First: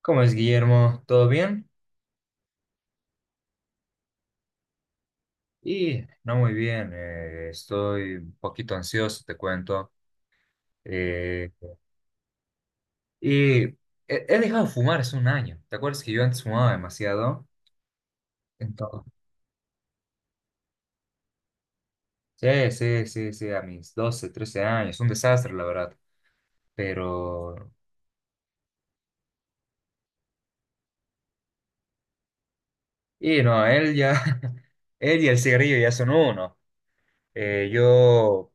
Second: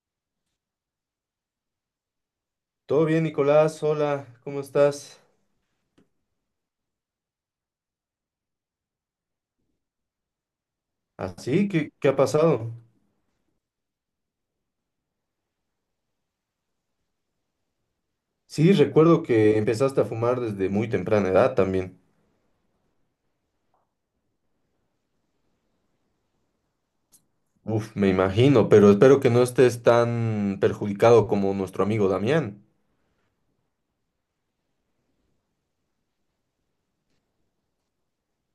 ¿Cómo es, Guillermo? ¿Todo bien? Todo bien, Nicolás. Hola, ¿cómo estás? No muy bien, estoy un poquito ansioso, te cuento. Eh, ¿Así? ¿Qué ha pasado? y he, he dejado de fumar hace un año. ¿Te acuerdas que yo antes fumaba demasiado? Sí, Entonces, recuerdo que empezaste a fumar desde muy temprana edad también. sí, sí, sí, sí, a mis 12, 13 años, un desastre, la verdad. Pero, Uf, me imagino, pero espero que no estés tan perjudicado como nuestro amigo Damián. y no, él ya, él y el cigarrillo ya son uno. Yo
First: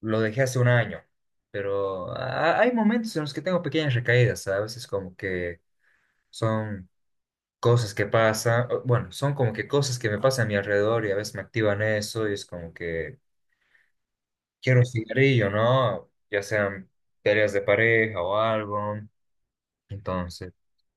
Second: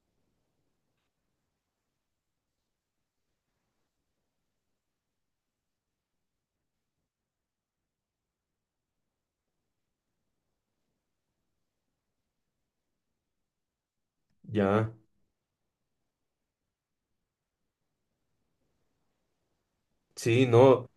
lo dejé hace un año, pero hay momentos en los que tengo pequeñas recaídas, ¿sabes? Es como que son cosas que pasan, bueno, son como que cosas que me pasan a mi alrededor y a veces me activan eso y es como que quiero un Ya. cigarrillo, ¿no? Ya sean peleas de pareja o algo. Sí, Entonces, no.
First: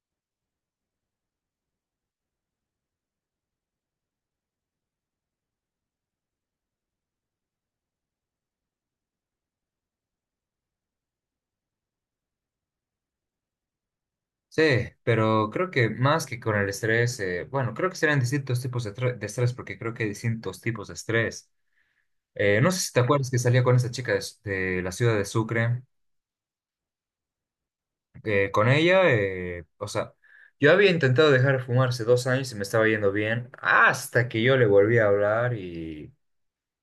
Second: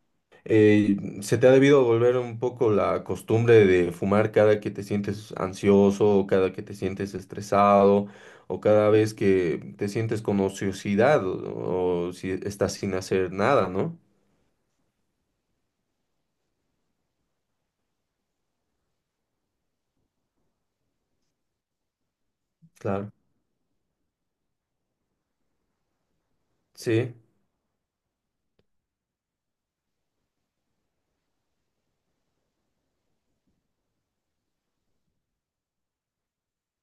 eh, Se te ha debido volver un poco la costumbre de fumar cada que te sientes ansioso, o cada que te sientes estresado, o cada vez que te sientes con ociosidad, o si estás sin hacer nada, ¿no? sí, pero creo que más que con el estrés, bueno, creo que serán distintos tipos de estrés porque creo que hay distintos tipos de estrés. No sé si te Claro. acuerdas que salía con esa chica de la ciudad de Sucre. Sí, Eh, con ella, o sea, yo había intentado dejar de fumar hace 2 años y me estaba yendo bien, hasta que yo le volví a hablar y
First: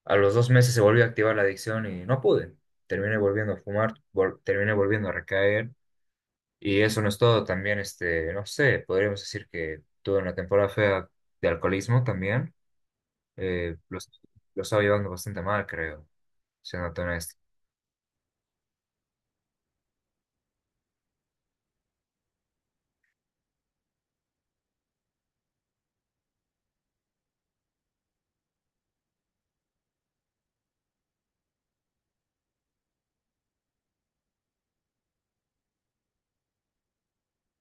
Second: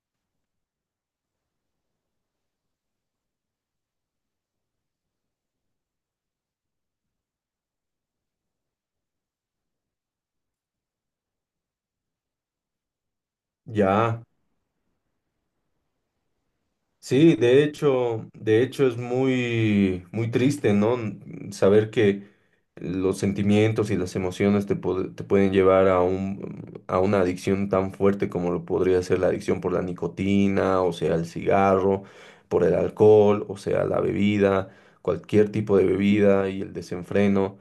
a los 2 meses se volvió a activar la adicción y no pude. Terminé volviendo a fumar, terminé volviendo a recaer y eso no es todo. También, este, no sé, podríamos decir que tuve una temporada fea de alcoholismo también. Eh, lo, ya. lo estaba llevando bastante mal, creo, siendo honesto. Sí, de hecho es muy, muy triste, ¿no? Saber que los sentimientos y las emociones te, te pueden llevar a un, a una adicción tan fuerte como lo podría ser la adicción por la nicotina, o sea, el cigarro, por el alcohol, o sea, la bebida, cualquier tipo de bebida y el desenfreno.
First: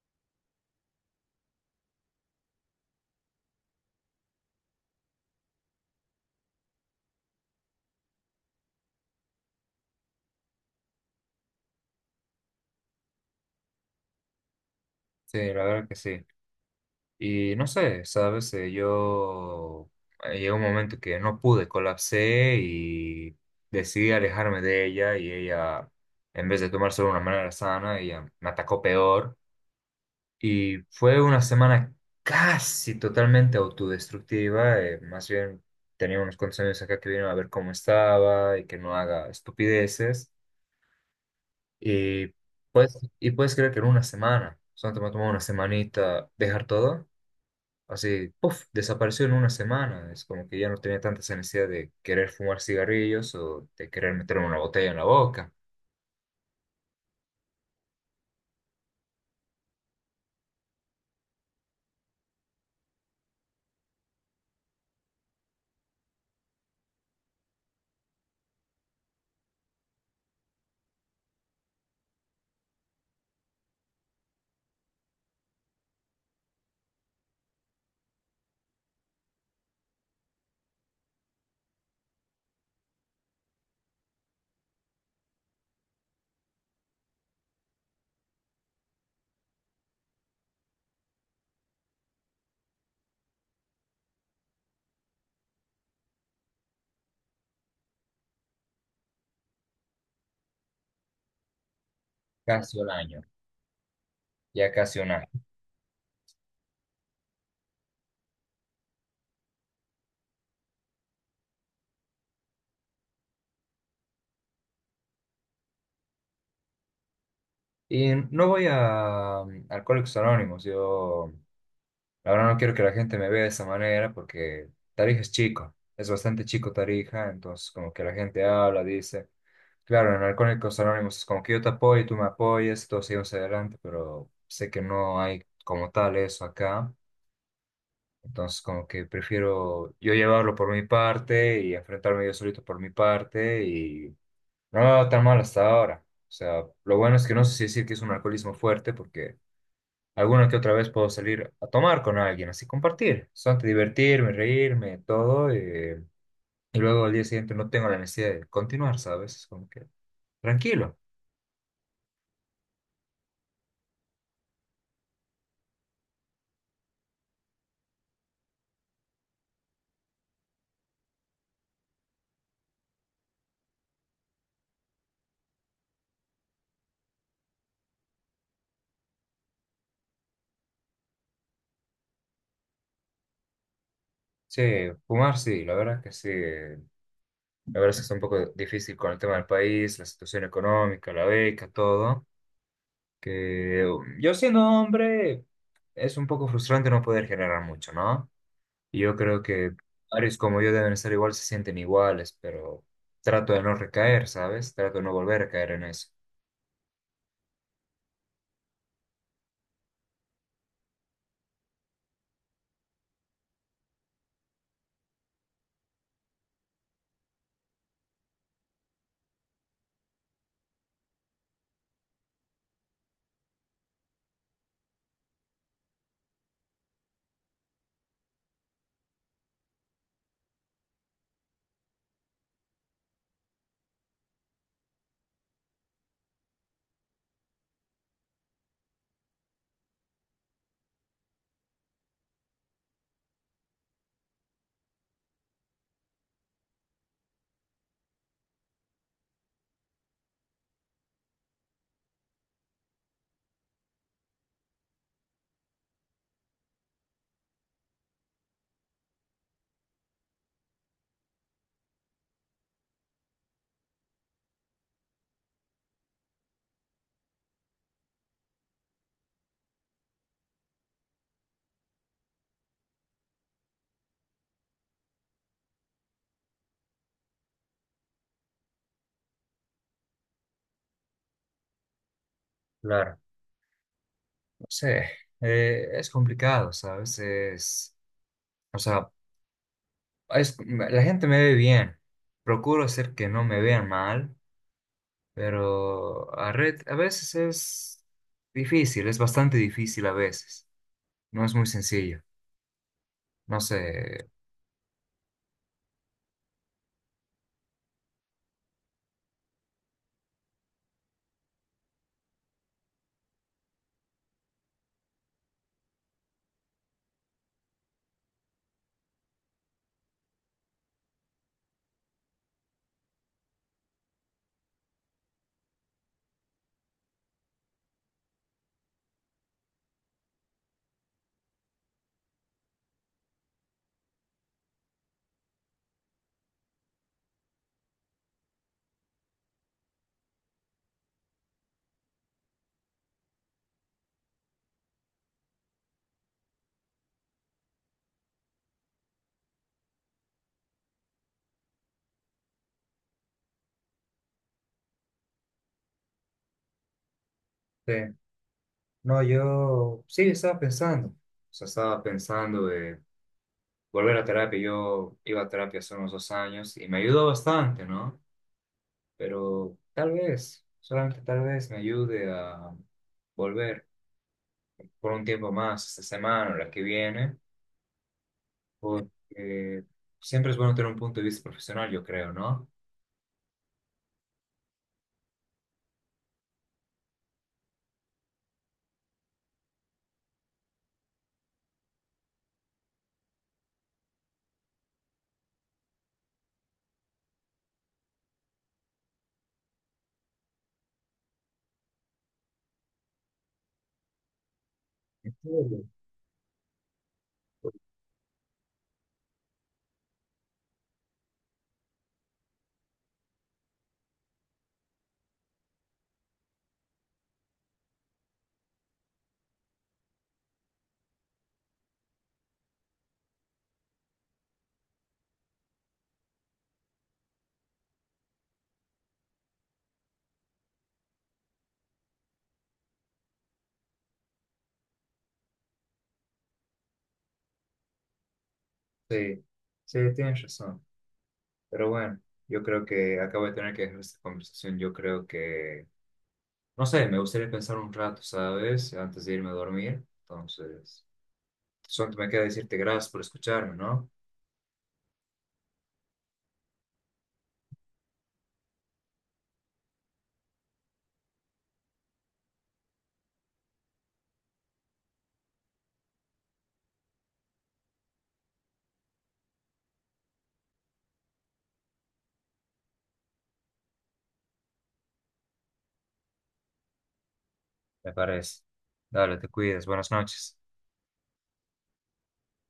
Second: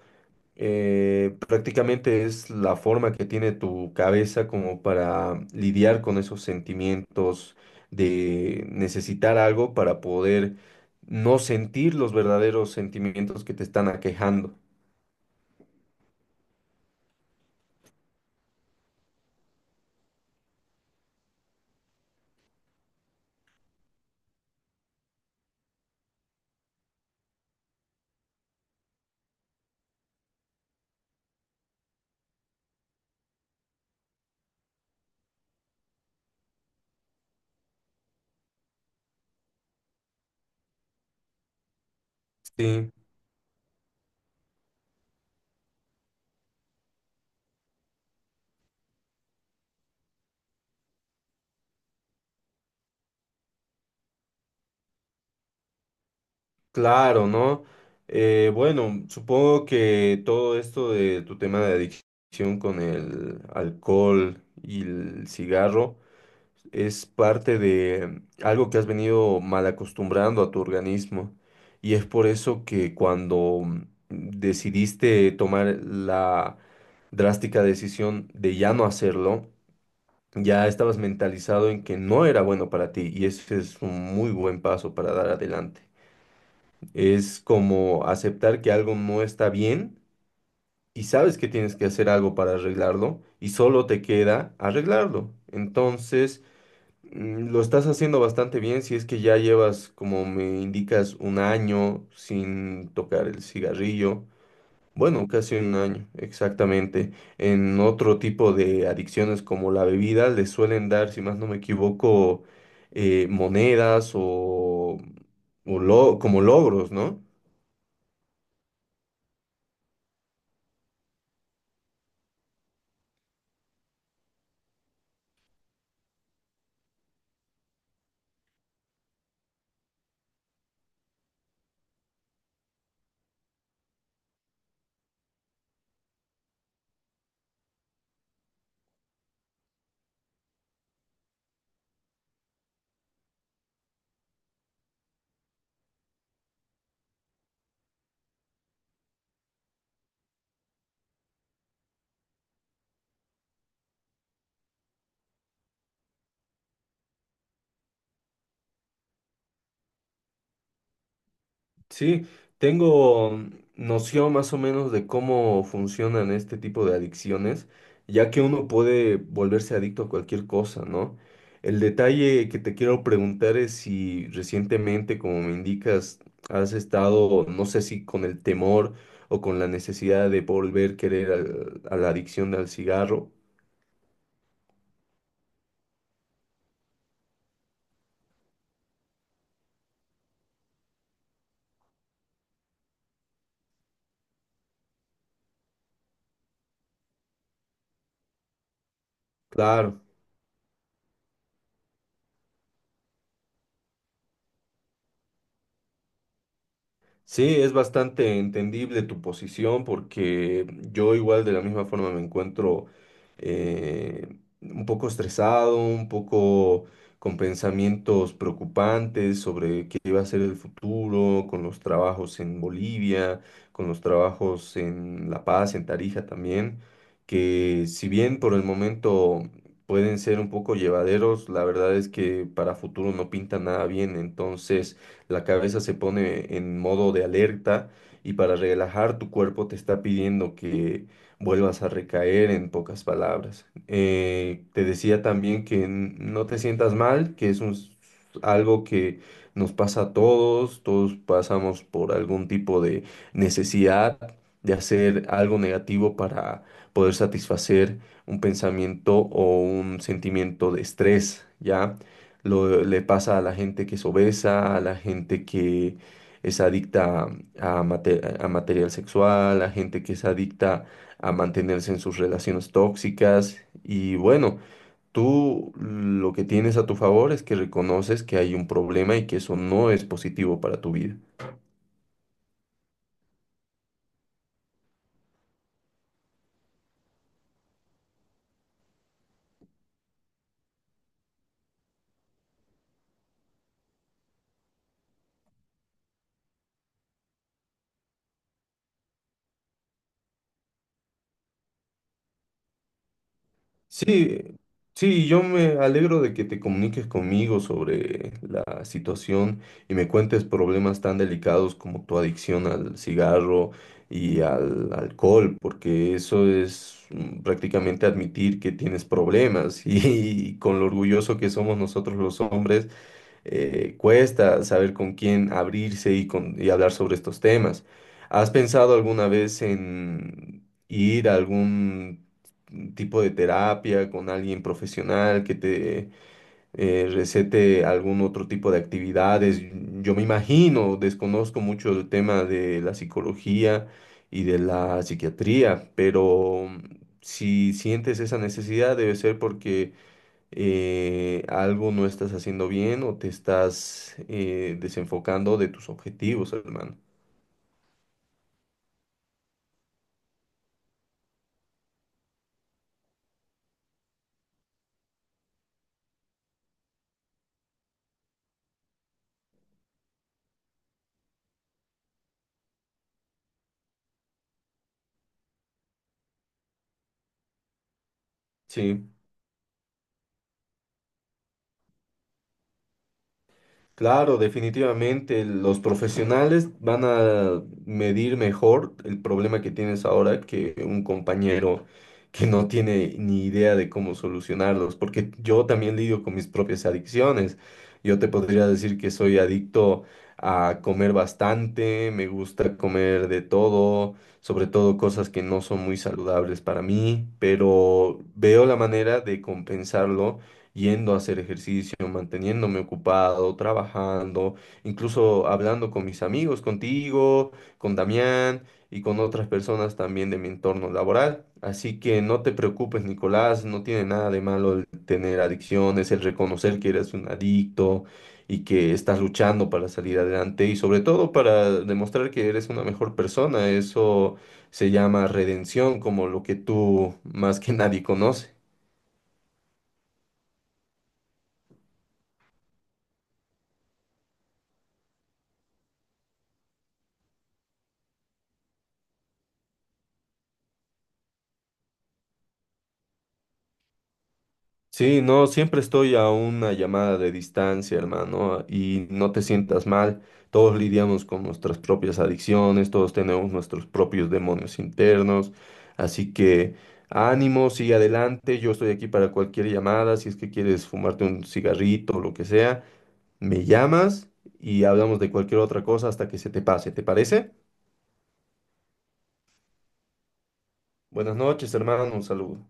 Prácticamente es la forma que tiene tu cabeza como para lidiar con esos sentimientos de necesitar algo para poder no sentir los verdaderos sentimientos que te están aquejando. Sí, la verdad que sí. Y no sé, ¿sabes? Yo llegó un momento que no pude, colapsé y decidí alejarme de ella y ella, en vez de tomárselo de una manera sana, ella me atacó peor. Y fue una semana casi totalmente autodestructiva, más bien tenía unos cuantos años acá que vinieron a ver cómo estaba y que no haga estupideces. Y, Sí, pues, y puedes creer que en una semana, solo me tomó una semanita dejar todo así, puff, desapareció en una semana. Es como que ya no tenía tanta esa necesidad de querer fumar cigarrillos o de querer meterme una botella en la boca. claro, ¿no? Bueno, supongo que todo esto de tu tema de adicción con el alcohol y el cigarro es parte de algo que has venido mal acostumbrando a tu organismo. Y es por eso que cuando decidiste tomar la drástica decisión de ya no hacerlo, ya estabas mentalizado en que no era bueno para ti. Y ese es un muy buen paso para dar adelante. Es como aceptar que algo no está bien y sabes que tienes que hacer algo para arreglarlo y solo te queda arreglarlo. Entonces... Lo estás haciendo bastante bien si es que ya llevas, como me indicas, un año Casi sin un año, tocar el cigarrillo. ya casi un año. Bueno, casi un año, exactamente. En otro tipo de adicciones como la bebida, les suelen dar, si más no me equivoco, monedas o como logros, ¿no? Y no voy a Alcohólicos Anónimos. Yo, la verdad, no quiero que la gente me vea de esa manera porque Tarija es chico, es bastante chico Tarija. Entonces, como que la gente habla, dice. Claro, en Alcohólicos Anónimos es como que yo te apoyo, tú me apoyas, todos seguimos adelante, pero sé que no hay como tal eso acá. Entonces, como que prefiero yo llevarlo por mi parte y enfrentarme yo solito por mi parte y no me va tan mal hasta ahora. O sea, lo bueno es que no sé si decir que es un alcoholismo fuerte porque alguna que otra vez puedo salir a tomar con alguien, así compartir, solamente divertirme, reírme, todo. Y luego al día siguiente no tengo la necesidad de continuar, ¿sabes? Es como que tranquilo. Sí, tengo noción más o menos de cómo funcionan este tipo de adicciones, ya que uno puede volverse adicto a cualquier cosa, ¿no? El detalle que te quiero preguntar es si recientemente, como me indicas, has estado, no sé si con el temor o con la necesidad de volver a querer a la adicción al cigarro. Sí, fumar sí, la verdad que sí. La verdad es que está un poco difícil con el tema del país, la situación económica, la beca, todo. Yo siendo hombre es un poco frustrante no poder generar mucho, ¿no? Y yo creo que Claro. varios como yo deben estar igual, se sienten iguales, pero trato de no recaer, ¿sabes? Trato de no volver a caer en eso. Sí, es bastante entendible tu posición porque yo igual de la misma forma me encuentro eh, un poco estresado, un poco con pensamientos preocupantes sobre qué va a ser el futuro, con los trabajos en Bolivia, con los trabajos en La Paz, en Tarija también, que si bien por el momento pueden ser un poco llevaderos, la verdad es que para futuro no pinta nada bien, entonces la cabeza se pone en modo de alerta y para relajar tu cuerpo te está pidiendo que vuelvas a recaer en pocas palabras. Te decía también que no te sientas mal, que es un algo que nos pasa a todos, todos pasamos por algún tipo de necesidad de hacer algo negativo para poder satisfacer un pensamiento o un sentimiento de estrés, ¿ya? Le pasa a la gente que es obesa, a la gente que es adicta a, a material sexual, a gente que es adicta a mantenerse en sus relaciones tóxicas. Y bueno, tú lo que tienes a tu favor es que reconoces que hay un problema y que eso no es positivo para tu vida. Claro. No sé, es complicado, ¿sabes? O sea, la gente me ve bien, procuro hacer que no me vean mal, pero a veces es difícil, es bastante difícil a veces, no es muy sencillo. No sé, Sí, sí, yo me alegro de que te comuniques conmigo sobre la situación y me cuentes problemas tan delicados como tu adicción al cigarro y al alcohol, porque eso es prácticamente admitir que tienes problemas y, con lo orgulloso que somos nosotros los hombres cuesta saber con quién abrirse y, y hablar sobre estos temas. ¿Has pensado alguna vez en ir a algún tipo de terapia con alguien profesional que te recete algún otro tipo de actividades? Yo me imagino, desconozco mucho el tema de la psicología y de la psiquiatría, pero si sientes esa necesidad debe ser porque algo no estás haciendo bien o te estás desenfocando de tus objetivos, hermano. sí. No, yo sí estaba pensando, o sea, estaba pensando de volver a terapia. Yo iba a terapia hace unos 2 años y me ayudó bastante, ¿no? Pero tal vez, solamente tal vez me ayude a volver por un tiempo más, esta semana o la que viene, Sí. porque siempre es bueno tener un punto de vista profesional, yo creo, ¿no? Claro, definitivamente los profesionales van a medir mejor el problema que tienes ahora que un compañero que no tiene ni idea de cómo solucionarlos, porque yo también lidio con mis propias adicciones. Yo te podría decir que soy adicto a comer bastante, me gusta comer de todo, sobre todo cosas ¿En que no son serio? muy saludables para mí, pero veo la manera de compensarlo yendo a hacer ejercicio, manteniéndome ocupado, trabajando, incluso hablando con mis amigos, contigo, con Damián y con otras personas también de mi entorno laboral. Así que no te preocupes, Nicolás, no tiene nada de malo el tener adicciones, el reconocer que eres un adicto y que estás luchando para salir adelante y sobre todo para demostrar que eres una mejor persona. Eso se llama redención, como lo que tú más que nadie conoces. Sí, sí, tienes razón. Pero bueno, yo creo que acabo de tener que dejar esta conversación. Yo creo que no sé, me gustaría pensar un rato, ¿sabes? Antes de irme a dormir. Entonces, solo me queda decirte gracias por escucharme, ¿no? Sí, no, siempre estoy a una llamada de distancia, hermano, y no te sientas mal. Todos lidiamos con nuestras propias adicciones, todos tenemos nuestros propios demonios internos, así que ánimo, sigue adelante. Yo estoy aquí para cualquier llamada, si es que quieres fumarte un cigarrito o lo que sea, me llamas y hablamos de cualquier otra cosa hasta que se te pase, ¿te parece? Me parece. Dale, te cuidas. Buenas noches. Buenas noches, hermano, un saludo.